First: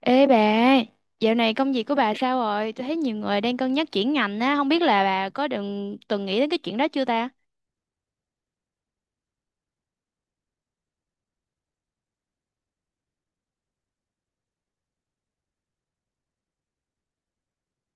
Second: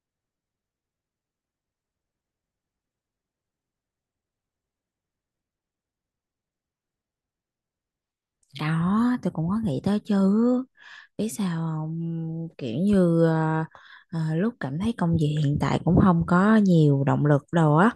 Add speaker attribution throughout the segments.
Speaker 1: Ê bà, dạo này công việc của bà sao rồi? Tôi thấy nhiều người đang cân nhắc chuyển ngành á, không biết là bà có đừng từng nghĩ đến cái chuyện đó chưa ta?
Speaker 2: Đó, tôi cũng có nghĩ tới chứ. Biết sao không? Kiểu như à, à, lúc cảm thấy công việc hiện tại cũng không có nhiều động lực đâu á.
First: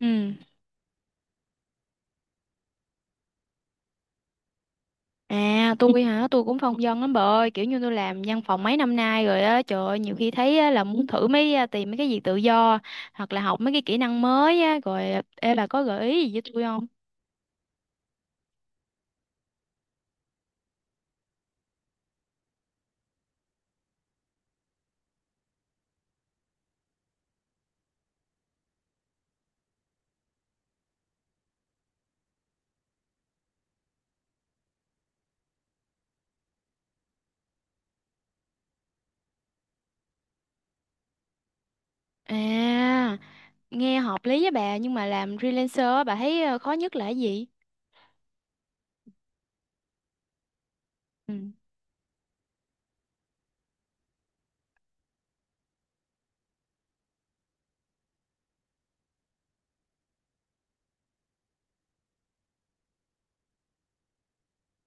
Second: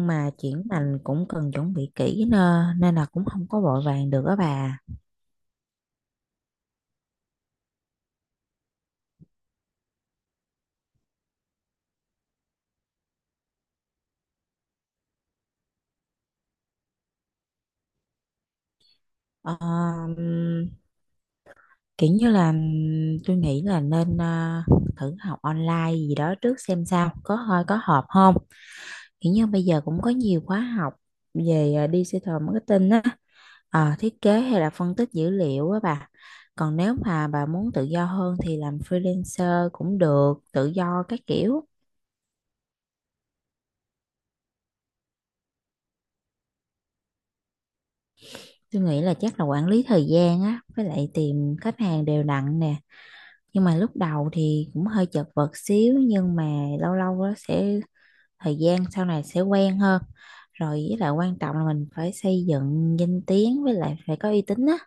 Speaker 1: Ừ.
Speaker 2: mà chuyển ngành cũng cần chuẩn bị kỹ nên là cũng không có vội vàng được á bà.
Speaker 1: À, tôi hả? Tôi cũng phong vân lắm bà ơi, kiểu như tôi làm văn phòng mấy năm nay rồi á, trời ơi, nhiều khi thấy á, là muốn thử mấy tìm mấy cái việc tự do hoặc là học mấy cái kỹ năng mới á, rồi ê bà có gợi ý gì với tôi không?
Speaker 2: Ờ, ừm, kiểu như là tôi nghĩ là nên thử học online gì đó trước xem sao. Có hợp không? Kiểu như bây giờ cũng có nhiều khóa học về digital marketing á. Ờ, thiết kế hay là phân tích dữ liệu á bà. Còn nếu mà bà muốn tự do hơn thì làm freelancer cũng được, tự do các kiểu.
Speaker 1: À, nghe hợp lý với bà nhưng mà làm freelancer á, bà thấy khó nhất là cái gì?
Speaker 2: Tôi nghĩ là chắc là quản lý thời gian á, với lại tìm khách hàng đều đặn nè. Nhưng mà lúc đầu thì cũng hơi chật vật xíu, nhưng mà lâu lâu á sẽ thời gian sau này sẽ quen hơn. Rồi với lại quan trọng là mình phải xây dựng danh tiếng, với lại phải có uy tín á.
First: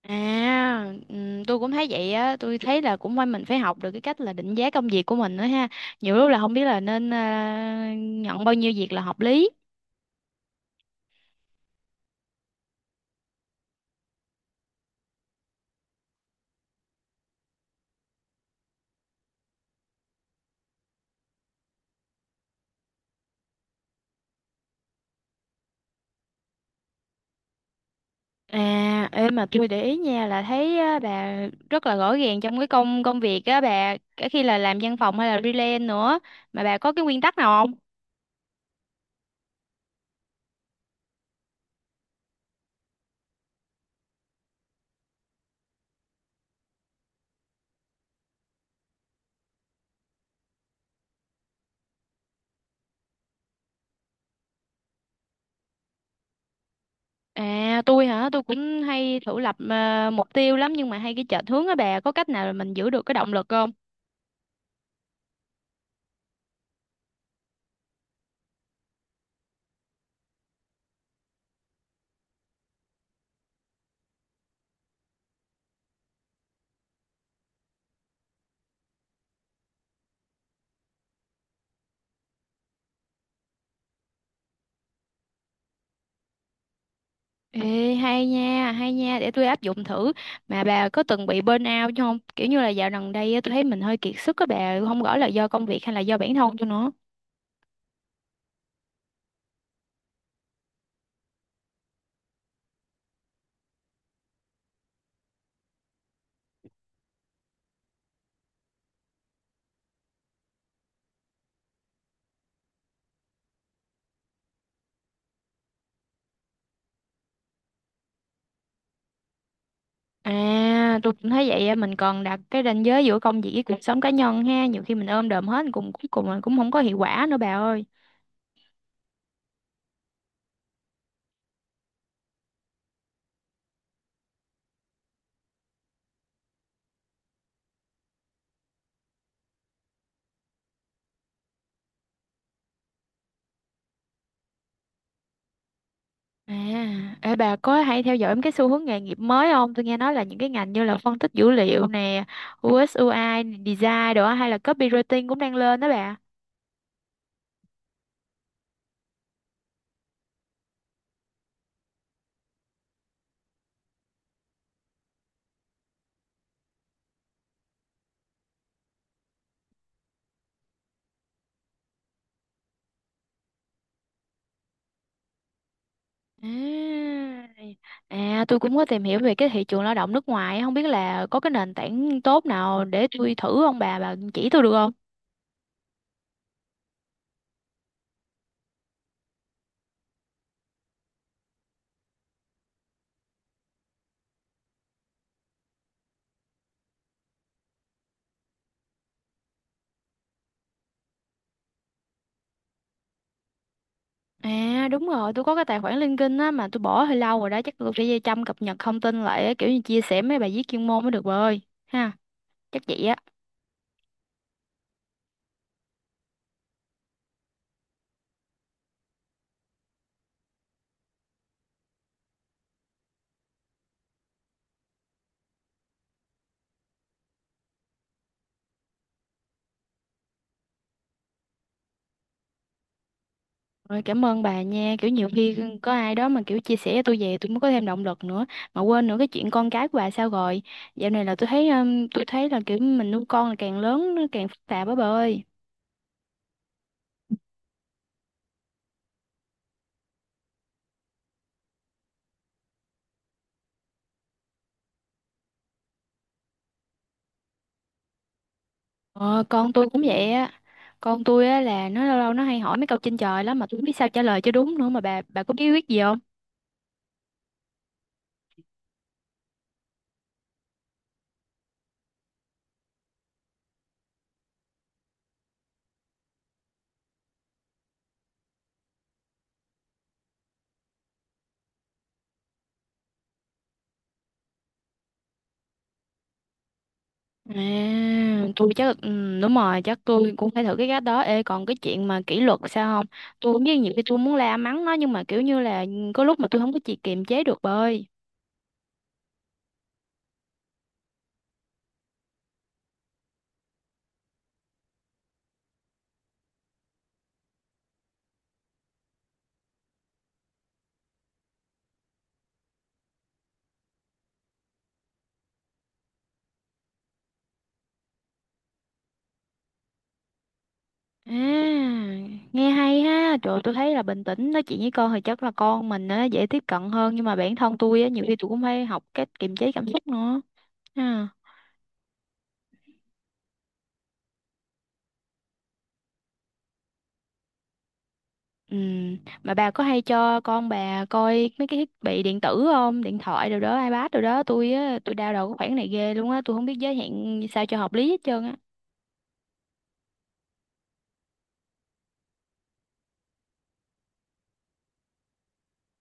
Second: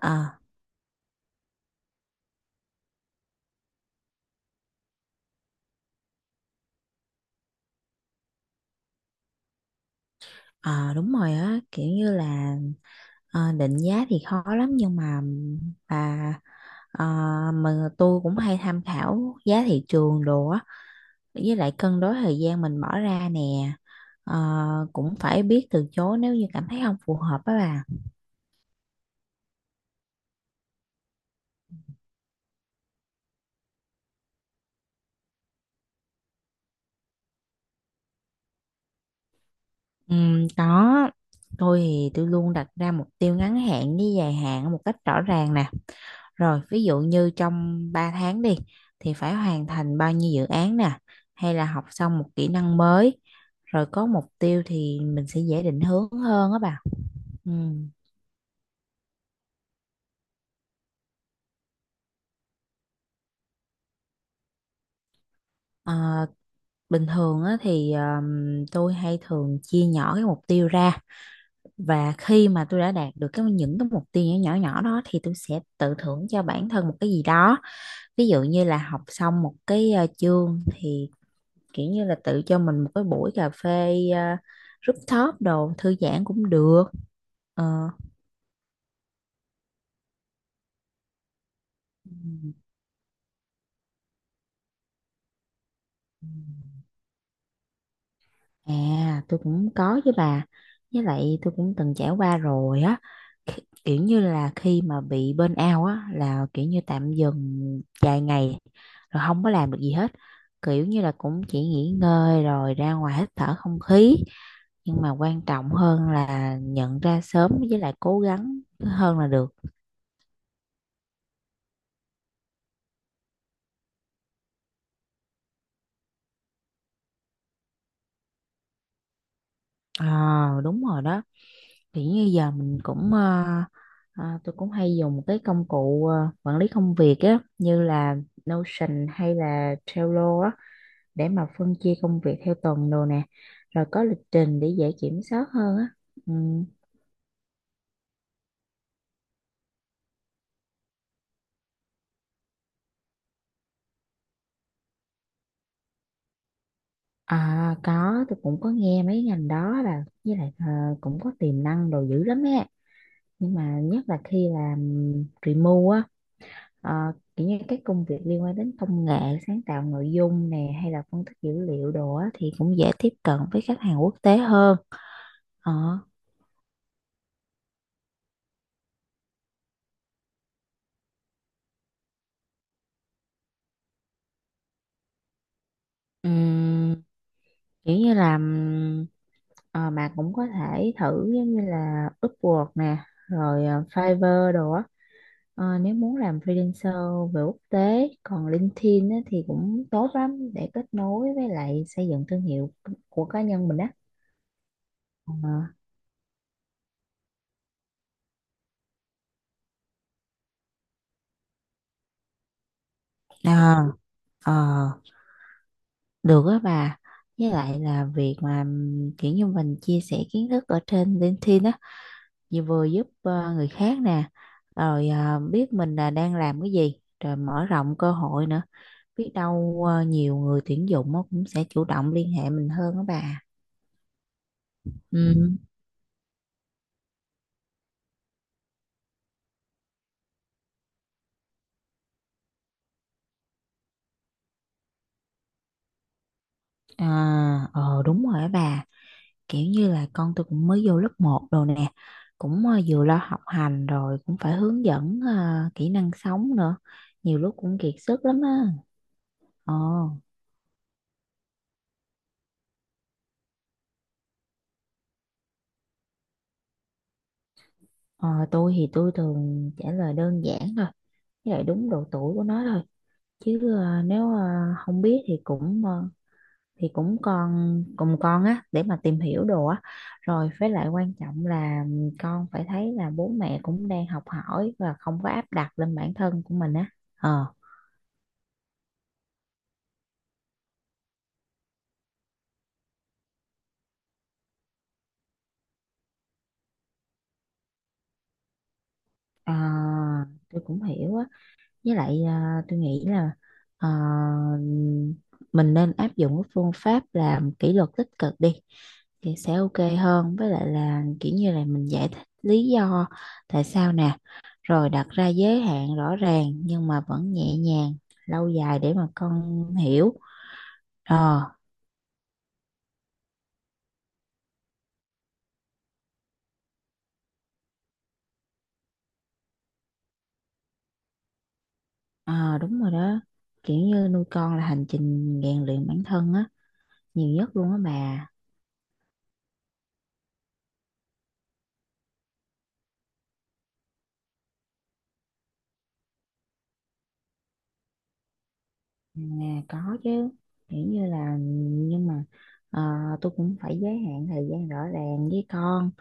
Speaker 2: Ờ,
Speaker 1: À, tôi cũng thấy vậy á, tôi thấy là cũng phải mình phải học được cái cách là định giá công việc của mình nữa ha. Nhiều lúc là không biết là nên nhận bao nhiêu việc là hợp lý.
Speaker 2: ờ, đúng rồi á, kiểu như là Ờ, định giá thì khó lắm nhưng mà bà ờ, tôi cũng hay tham khảo giá thị trường đồ á, với lại cân đối thời gian mình bỏ ra nè. Ờ, cũng phải biết từ chối nếu như cảm thấy không phù hợp á bà.
Speaker 1: À, em mà tôi để ý nha là thấy á, bà rất là rõ ràng trong cái công công việc á bà, cả khi là làm văn phòng hay là freelance nữa mà bà có cái nguyên tắc nào không?
Speaker 2: Có, tôi thì tôi luôn đặt ra mục tiêu ngắn hạn với dài hạn một cách rõ ràng nè. Rồi, ví dụ như trong 3 tháng đi thì phải hoàn thành bao nhiêu dự án nè, hay là học xong một kỹ năng mới, rồi có mục tiêu thì mình sẽ dễ định hướng hơn á bà. Ừ.
Speaker 1: À, tôi hả, tôi cũng hay thử lập mục tiêu lắm nhưng mà hay cái chệch hướng á bà, có cách nào là mình giữ được cái động lực không?
Speaker 2: Ờ, bình thường á, thì tôi hay thường chia nhỏ cái mục tiêu ra, và khi mà tôi đã đạt được những cái mục tiêu nhỏ nhỏ nhỏ đó thì tôi sẽ tự thưởng cho bản thân một cái gì đó. Ví dụ như là học xong một cái chương thì kiểu như là tự cho mình một cái buổi cà phê rooftop đồ thư giãn cũng được. Ờ.
Speaker 1: Ê, hay nha, để tôi áp dụng thử. Mà bà có từng bị burnout chứ không? Kiểu như là dạo gần đây á, tôi thấy mình hơi kiệt sức các bà, không rõ là do công việc hay là do bản thân tôi nữa.
Speaker 2: À, tôi cũng có với bà, với lại tôi cũng từng trải qua rồi á. Kiểu như là khi mà bị burn out á là kiểu như tạm dừng vài ngày rồi không có làm được gì hết, kiểu như là cũng chỉ nghỉ ngơi rồi ra ngoài hít thở không khí, nhưng mà quan trọng hơn là nhận ra sớm với lại cố gắng hơn là được.
Speaker 1: À, tôi cũng thấy vậy á, mình còn đặt cái ranh giới giữa công việc với cuộc sống cá nhân ha, nhiều khi mình ôm đồm hết cùng cuối cùng là cũng không có hiệu quả nữa bà ơi.
Speaker 2: À, đúng rồi đó. Thì như giờ mình cũng tôi cũng hay dùng cái công cụ quản lý công việc á như là Notion hay là Trello á, để mà phân chia công việc theo tuần đồ nè, rồi có lịch trình để dễ kiểm soát hơn á. Ừ.
Speaker 1: À, ê, bà có hay theo dõi cái xu hướng nghề nghiệp mới không? Tôi nghe nói là những cái ngành như là phân tích dữ liệu nè, UX UI, design đồ á, hay là copywriting cũng đang lên đó bà.
Speaker 2: À, có, tôi cũng có nghe mấy ngành đó là với lại cũng có tiềm năng đồ dữ lắm á, nhưng mà nhất là khi làm remote á. Ờ, kiểu như các công việc liên quan đến công nghệ, sáng tạo nội dung nè hay là phân tích dữ liệu đồ á, thì cũng dễ tiếp cận với khách hàng quốc tế hơn. ờ,
Speaker 1: À, à, tôi cũng có tìm hiểu về cái thị trường lao động nước ngoài, không biết là có cái nền tảng tốt nào để tôi thử không bà, bà chỉ tôi được không?
Speaker 2: ừm, kiểu như là mà cũng có thể thử giống như là Upwork nè, rồi Fiverr đồ á. Ờ, nếu muốn làm freelancer về quốc tế còn LinkedIn á, thì cũng tốt lắm để kết nối với lại xây dựng thương hiệu của cá nhân mình á.
Speaker 1: À đúng rồi,
Speaker 2: Ờ.
Speaker 1: tôi có cái tài khoản LinkedIn á mà tôi bỏ hơi lâu rồi đó, chắc tôi phải chăm cập nhật thông tin lại á, kiểu như chia sẻ mấy bài viết chuyên môn mới được bà ơi. Ha, chắc vậy á.
Speaker 2: Ờ, ờ. Được á bà. Với lại là việc mà kiểu như mình chia sẻ kiến thức ở trên LinkedIn á, Vừa vừa giúp người khác nè, rồi biết mình là đang làm cái gì, rồi mở rộng cơ hội nữa. Biết đâu nhiều người tuyển dụng á cũng sẽ chủ động liên hệ mình hơn á bà.
Speaker 1: Rồi cảm ơn bà nha, kiểu nhiều
Speaker 2: Ừ,
Speaker 1: khi có ai đó mà kiểu chia sẻ cho tôi về tôi mới có thêm động lực nữa. Mà quên nữa, cái chuyện con cái của bà sao rồi? Dạo này là tôi thấy là kiểu mình nuôi con là càng lớn nó càng phức tạp á bà ơi.
Speaker 2: à, ờ đúng rồi á bà. Kiểu như là con tôi cũng mới vô lớp một rồi nè. Cũng vừa lo học hành rồi, cũng phải hướng dẫn kỹ năng sống nữa. Nhiều lúc cũng kiệt sức lắm á.
Speaker 1: Ờ, con
Speaker 2: Ờ.
Speaker 1: tôi cũng vậy á. Con tôi á là nó lâu lâu nó hay hỏi mấy câu trên trời lắm mà tôi không biết sao trả lời cho đúng nữa, mà bà có bí quyết gì không?
Speaker 2: Ờ, tôi thì tôi thường trả lời đơn giản thôi, với lại đúng độ tuổi của nó thôi. Chứ nếu không biết thì thì cũng con cùng con á để mà tìm hiểu đồ á. Rồi với lại quan trọng là con phải thấy là bố mẹ cũng đang học hỏi và không có áp đặt lên bản thân của mình á. Ờ,
Speaker 1: À, tôi chắc đúng rồi, chắc tôi cũng phải thử cái cách đó. Ê còn cái chuyện mà kỷ luật sao không? Tôi cũng biết nhiều khi tôi muốn la mắng nó nhưng mà kiểu như là có lúc mà tôi không có chị kiềm chế được bà ơi.
Speaker 2: ờ, tôi cũng hiểu á. Với lại tôi nghĩ là à, mình nên áp dụng cái phương pháp làm kỷ luật tích cực đi thì sẽ ok hơn, với lại là kiểu như là mình giải thích lý do tại sao nè, rồi đặt ra giới hạn rõ ràng nhưng mà vẫn nhẹ nhàng, lâu dài để mà con hiểu.
Speaker 1: À,
Speaker 2: ờ
Speaker 1: nghe hay ha. Trời ơi, tôi thấy là bình tĩnh nói chuyện với con thì chắc là con mình á dễ tiếp cận hơn, nhưng mà bản thân tôi á nhiều khi tôi cũng phải học cách kiềm chế cảm xúc nữa. Ha.
Speaker 2: ờ, đúng rồi đó, kiểu như nuôi con là hành trình rèn luyện bản thân á, nhiều nhất luôn á bà.
Speaker 1: Ừ. Mà bà có hay cho con bà coi mấy cái thiết bị điện tử không? Điện thoại rồi đó, iPad rồi đó. Tôi á, tôi đau đầu cái khoản này ghê luôn á. Tôi không biết giới hạn sao cho hợp lý hết trơn á.
Speaker 2: Nhà có chứ, kiểu như là nhưng mà ờ, tôi cũng phải giới hạn thời gian rõ ràng với con.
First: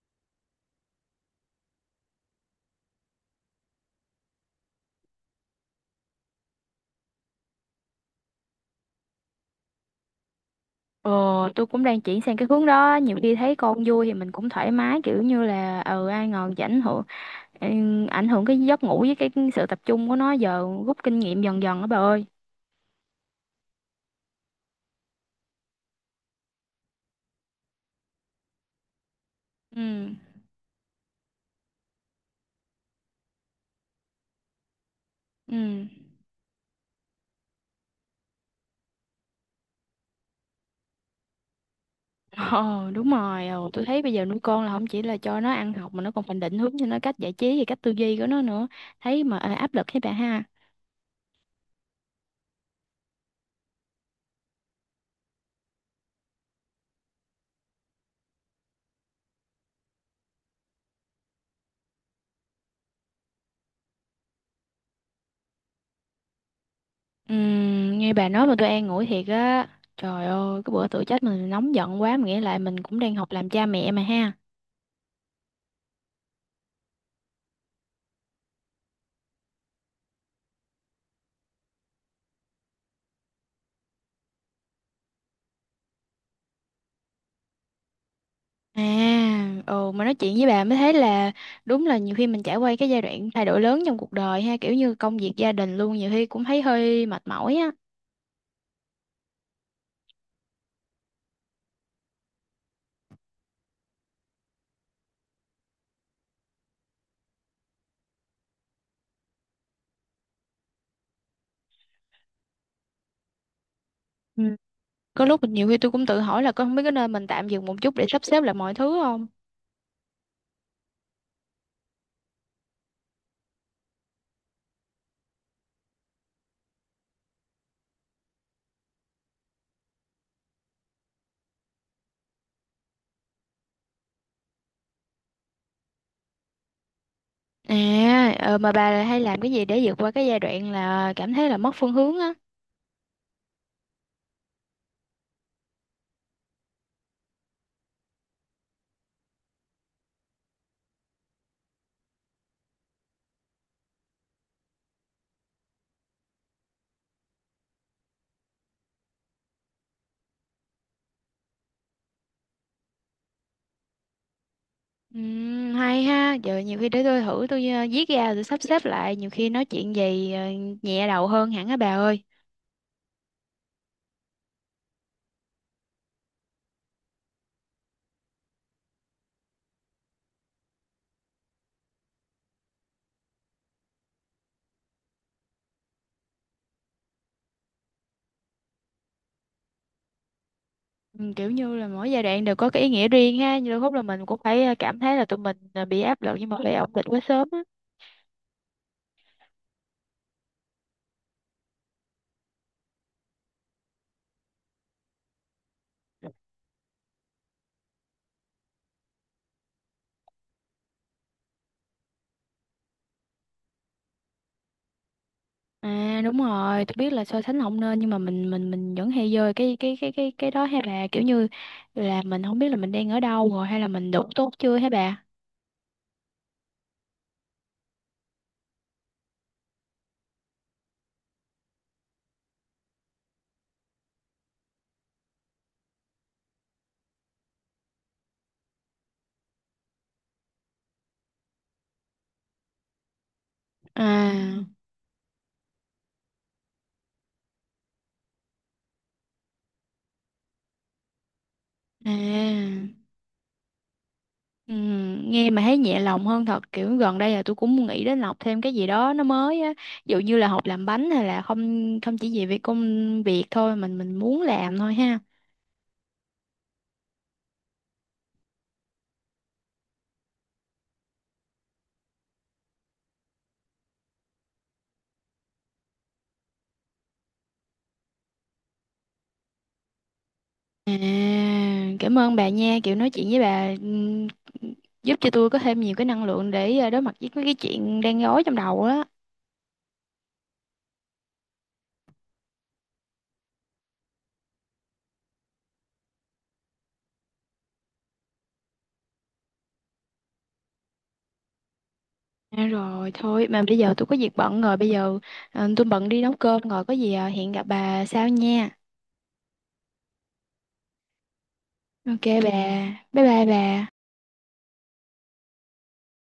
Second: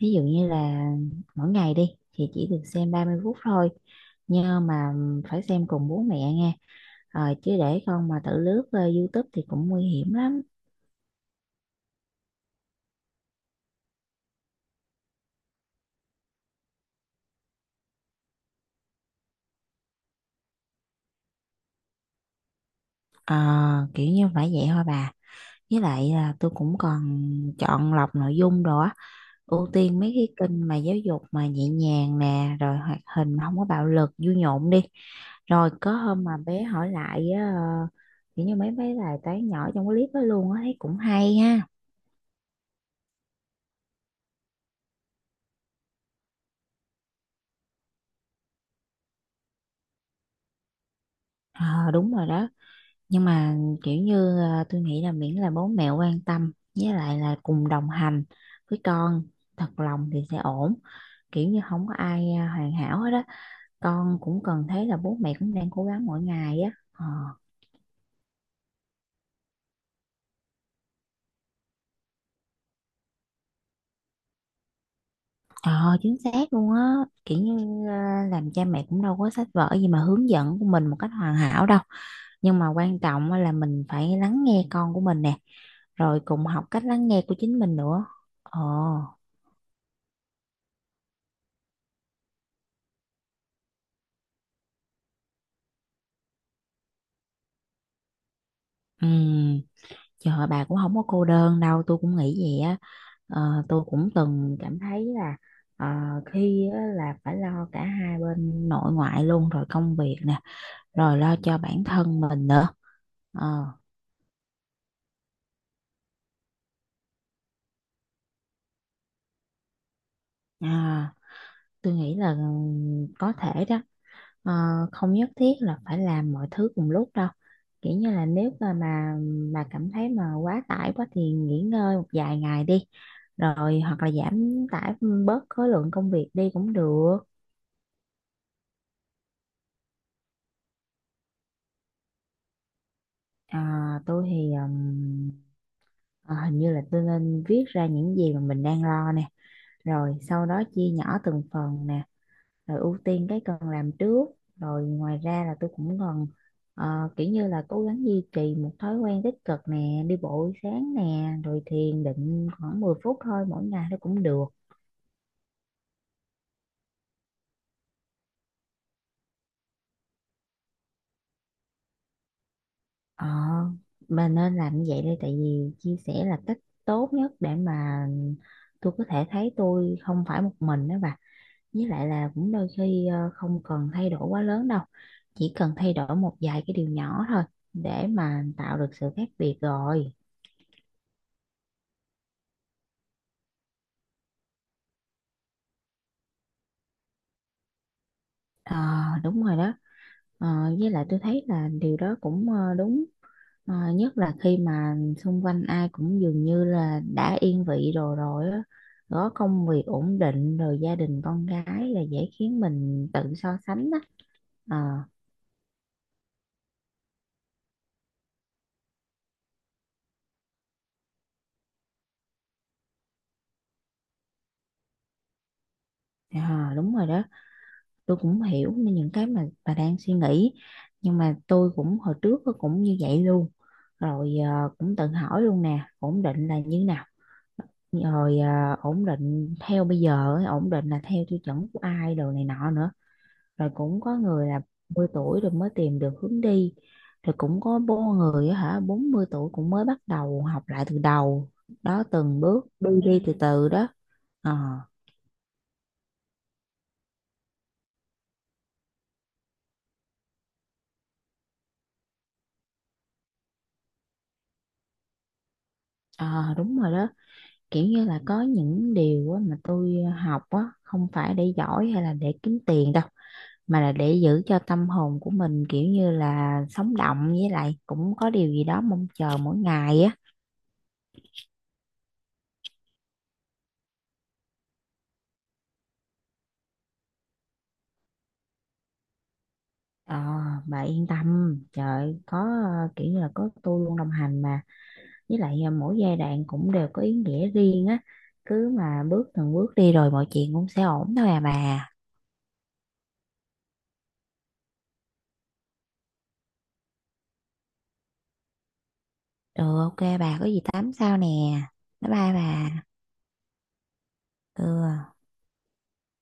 Speaker 2: Ví dụ như là mỗi ngày đi thì chỉ được xem 30 phút thôi, nhưng mà phải xem cùng bố mẹ nghe. Ờ, chứ để con mà tự lướt YouTube thì cũng nguy hiểm lắm.
Speaker 1: Ờ, tôi cũng đang chuyển sang cái hướng đó. Nhiều khi thấy con vui thì mình cũng thoải mái kiểu như là ừ ai ngờ chỉ ảnh hưởng ừ, ảnh hưởng cái giấc ngủ với cái sự tập trung của nó, giờ rút kinh nghiệm dần dần á bà ơi.
Speaker 2: Ờ, kiểu như phải vậy thôi bà, với lại là tôi cũng còn chọn lọc nội dung đồ á, ưu
Speaker 1: Ừ.
Speaker 2: tiên mấy cái kênh mà giáo dục mà nhẹ nhàng nè rồi hoạt hình mà không có bạo lực vui nhộn đi.
Speaker 1: Ừ.
Speaker 2: Rồi có hôm mà bé hỏi lại á, kiểu như mấy mấy bài toán nhỏ trong cái clip đó luôn á, thấy cũng hay ha.
Speaker 1: Ờ đúng rồi, tôi thấy bây giờ nuôi con là không chỉ là cho nó ăn học mà nó còn phải định hướng cho nó cách giải trí và cách tư duy của nó nữa, thấy mà áp lực thấy bà ha.
Speaker 2: Ờ đúng rồi đó. Nhưng mà kiểu như tôi nghĩ là miễn là bố mẹ quan tâm với lại là cùng đồng hành với con thật lòng thì sẽ ổn. Kiểu như không có ai hoàn hảo hết á. Con cũng cần thấy là bố mẹ cũng đang cố gắng mỗi ngày á. Ờ.
Speaker 1: Nghe bà nói mà tôi an ủi thiệt á. Trời ơi cái bữa tự chết mình nóng giận quá mà nghĩa lại mình cũng đang học làm cha mẹ mà ha.
Speaker 2: Ờ chính xác luôn á, kiểu như làm cha mẹ cũng đâu có sách vở gì mà hướng dẫn của mình một cách hoàn hảo đâu, nhưng mà quan trọng á là mình phải lắng nghe con của mình nè, rồi cùng học cách lắng nghe của chính mình nữa. ồ
Speaker 1: À ồ mà nói chuyện với bà mới thấy là đúng là nhiều khi mình trải qua cái giai đoạn thay đổi lớn trong cuộc đời ha, kiểu như công việc gia đình luôn, nhiều khi cũng thấy hơi mệt mỏi á.
Speaker 2: ừm, trời ơi, bà cũng không có cô đơn đâu, tôi cũng nghĩ vậy á. Ờ, tôi cũng từng cảm thấy là ờ, khi á là phải lo cả hai bên nội ngoại luôn, rồi công việc nè, rồi lo cho bản thân mình nữa. ờ
Speaker 1: Ừ. Có lúc nhiều khi tôi cũng tự hỏi là có không biết có nên mình tạm dừng một chút để sắp xếp lại mọi thứ không.
Speaker 2: à. Tôi nghĩ là ừ, có thể đó. Ờ, không nhất thiết là phải làm mọi thứ cùng lúc đâu, kiểu như là nếu mà cảm thấy mà quá tải quá thì nghỉ ngơi một vài ngày đi, rồi hoặc là giảm tải bớt khối lượng công việc đi cũng được.
Speaker 1: À, mà bà hay làm cái gì để vượt qua cái giai đoạn là cảm thấy là mất phương hướng á?
Speaker 2: À, tôi thì hình như là tôi nên viết ra những gì mà mình đang lo nè, rồi sau đó chia nhỏ từng phần nè, rồi ưu tiên cái cần làm trước, rồi ngoài ra là tôi cũng còn ờ, kiểu như là cố gắng duy trì một thói quen tích cực nè, đi bộ buổi sáng nè rồi thiền định khoảng 10 phút thôi mỗi ngày nó cũng được.
Speaker 1: Hay ha, giờ nhiều khi để tôi thử tôi viết ra rồi sắp xếp lại, nhiều khi nói chuyện gì nhẹ đầu hơn hẳn á bà ơi.
Speaker 2: ờ mà nên làm như vậy đây, tại vì chia sẻ là cách tốt nhất để mà tôi có thể thấy tôi không phải một mình đó bà. Với lại là cũng đôi khi không cần thay đổi quá lớn đâu, chỉ cần thay đổi một vài cái điều nhỏ thôi để mà tạo được sự khác biệt rồi.
Speaker 1: Kiểu như là mỗi giai đoạn đều có cái ý nghĩa riêng ha, nhưng đôi lúc là mình cũng phải cảm thấy là tụi mình bị áp lực nhưng mà phải ổn định quá sớm á.
Speaker 2: Ờ, đúng rồi đó. Ờ, với lại tôi thấy là điều đó cũng đúng. Ờ, nhất là khi mà xung quanh ai cũng dường như là đã yên vị rồi rồi á, có công việc ổn định, rồi gia đình con cái là dễ khiến mình tự so sánh á. Ờ,
Speaker 1: À đúng rồi, tôi biết là so sánh không nên nhưng mà mình vẫn hay rơi cái đó ha bà, kiểu như là mình không biết là mình đang ở đâu rồi hay là mình đủ tốt chưa hả bà?
Speaker 2: ờ, đúng rồi đó, tôi cũng hiểu nên những cái mà bà đang suy nghĩ, nhưng mà tôi cũng hồi trước cũng như vậy luôn. Rồi cũng tự hỏi luôn nè, ổn định là như nào, rồi ổn định theo bây giờ ấy, ổn định là theo tiêu chuẩn của ai đồ này nọ nữa. Rồi cũng có người là
Speaker 1: À.
Speaker 2: 10 tuổi rồi mới tìm được hướng đi, rồi cũng có bố người á hả 40 tuổi cũng mới bắt đầu học lại từ đầu, đó từng bước
Speaker 1: À,
Speaker 2: đi đi từ từ đó. ờ
Speaker 1: ừ, nghe mà thấy nhẹ lòng hơn thật, kiểu gần đây là tôi cũng nghĩ đến học thêm cái gì đó nó mới á, ví dụ như là học làm bánh hay là không không chỉ về việc công việc thôi, mình muốn làm thôi ha.
Speaker 2: ờ, đúng rồi đó, kiểu như là có những điều á mà tôi học á không phải để giỏi hay là để kiếm tiền đâu, mà là để giữ cho tâm hồn của mình kiểu như là sống động, với lại cũng có điều gì đó mong chờ mỗi ngày á.
Speaker 1: À, cảm ơn bà nha, kiểu nói chuyện với bà giúp cho tôi có thêm nhiều cái năng lượng để đối mặt với mấy cái chuyện đang rối trong đầu á.
Speaker 2: Ờ, bà yên tâm, trời có kiểu như là có tôi luôn đồng hành mà, với lại mỗi giai đoạn cũng đều có ý nghĩa riêng á, cứ mà bước từng bước đi rồi mọi chuyện cũng sẽ ổn thôi à bà.
Speaker 1: À, rồi thôi mà bây giờ tôi có việc bận rồi, bây giờ tôi bận đi nấu cơm rồi, có gì hẹn gặp bà sau nha.
Speaker 2: Ừ, ok bà, có gì tám sao nè. Bye
Speaker 1: Ok
Speaker 2: bye
Speaker 1: bà,
Speaker 2: bà.
Speaker 1: bye bye bà.
Speaker 2: Ừ.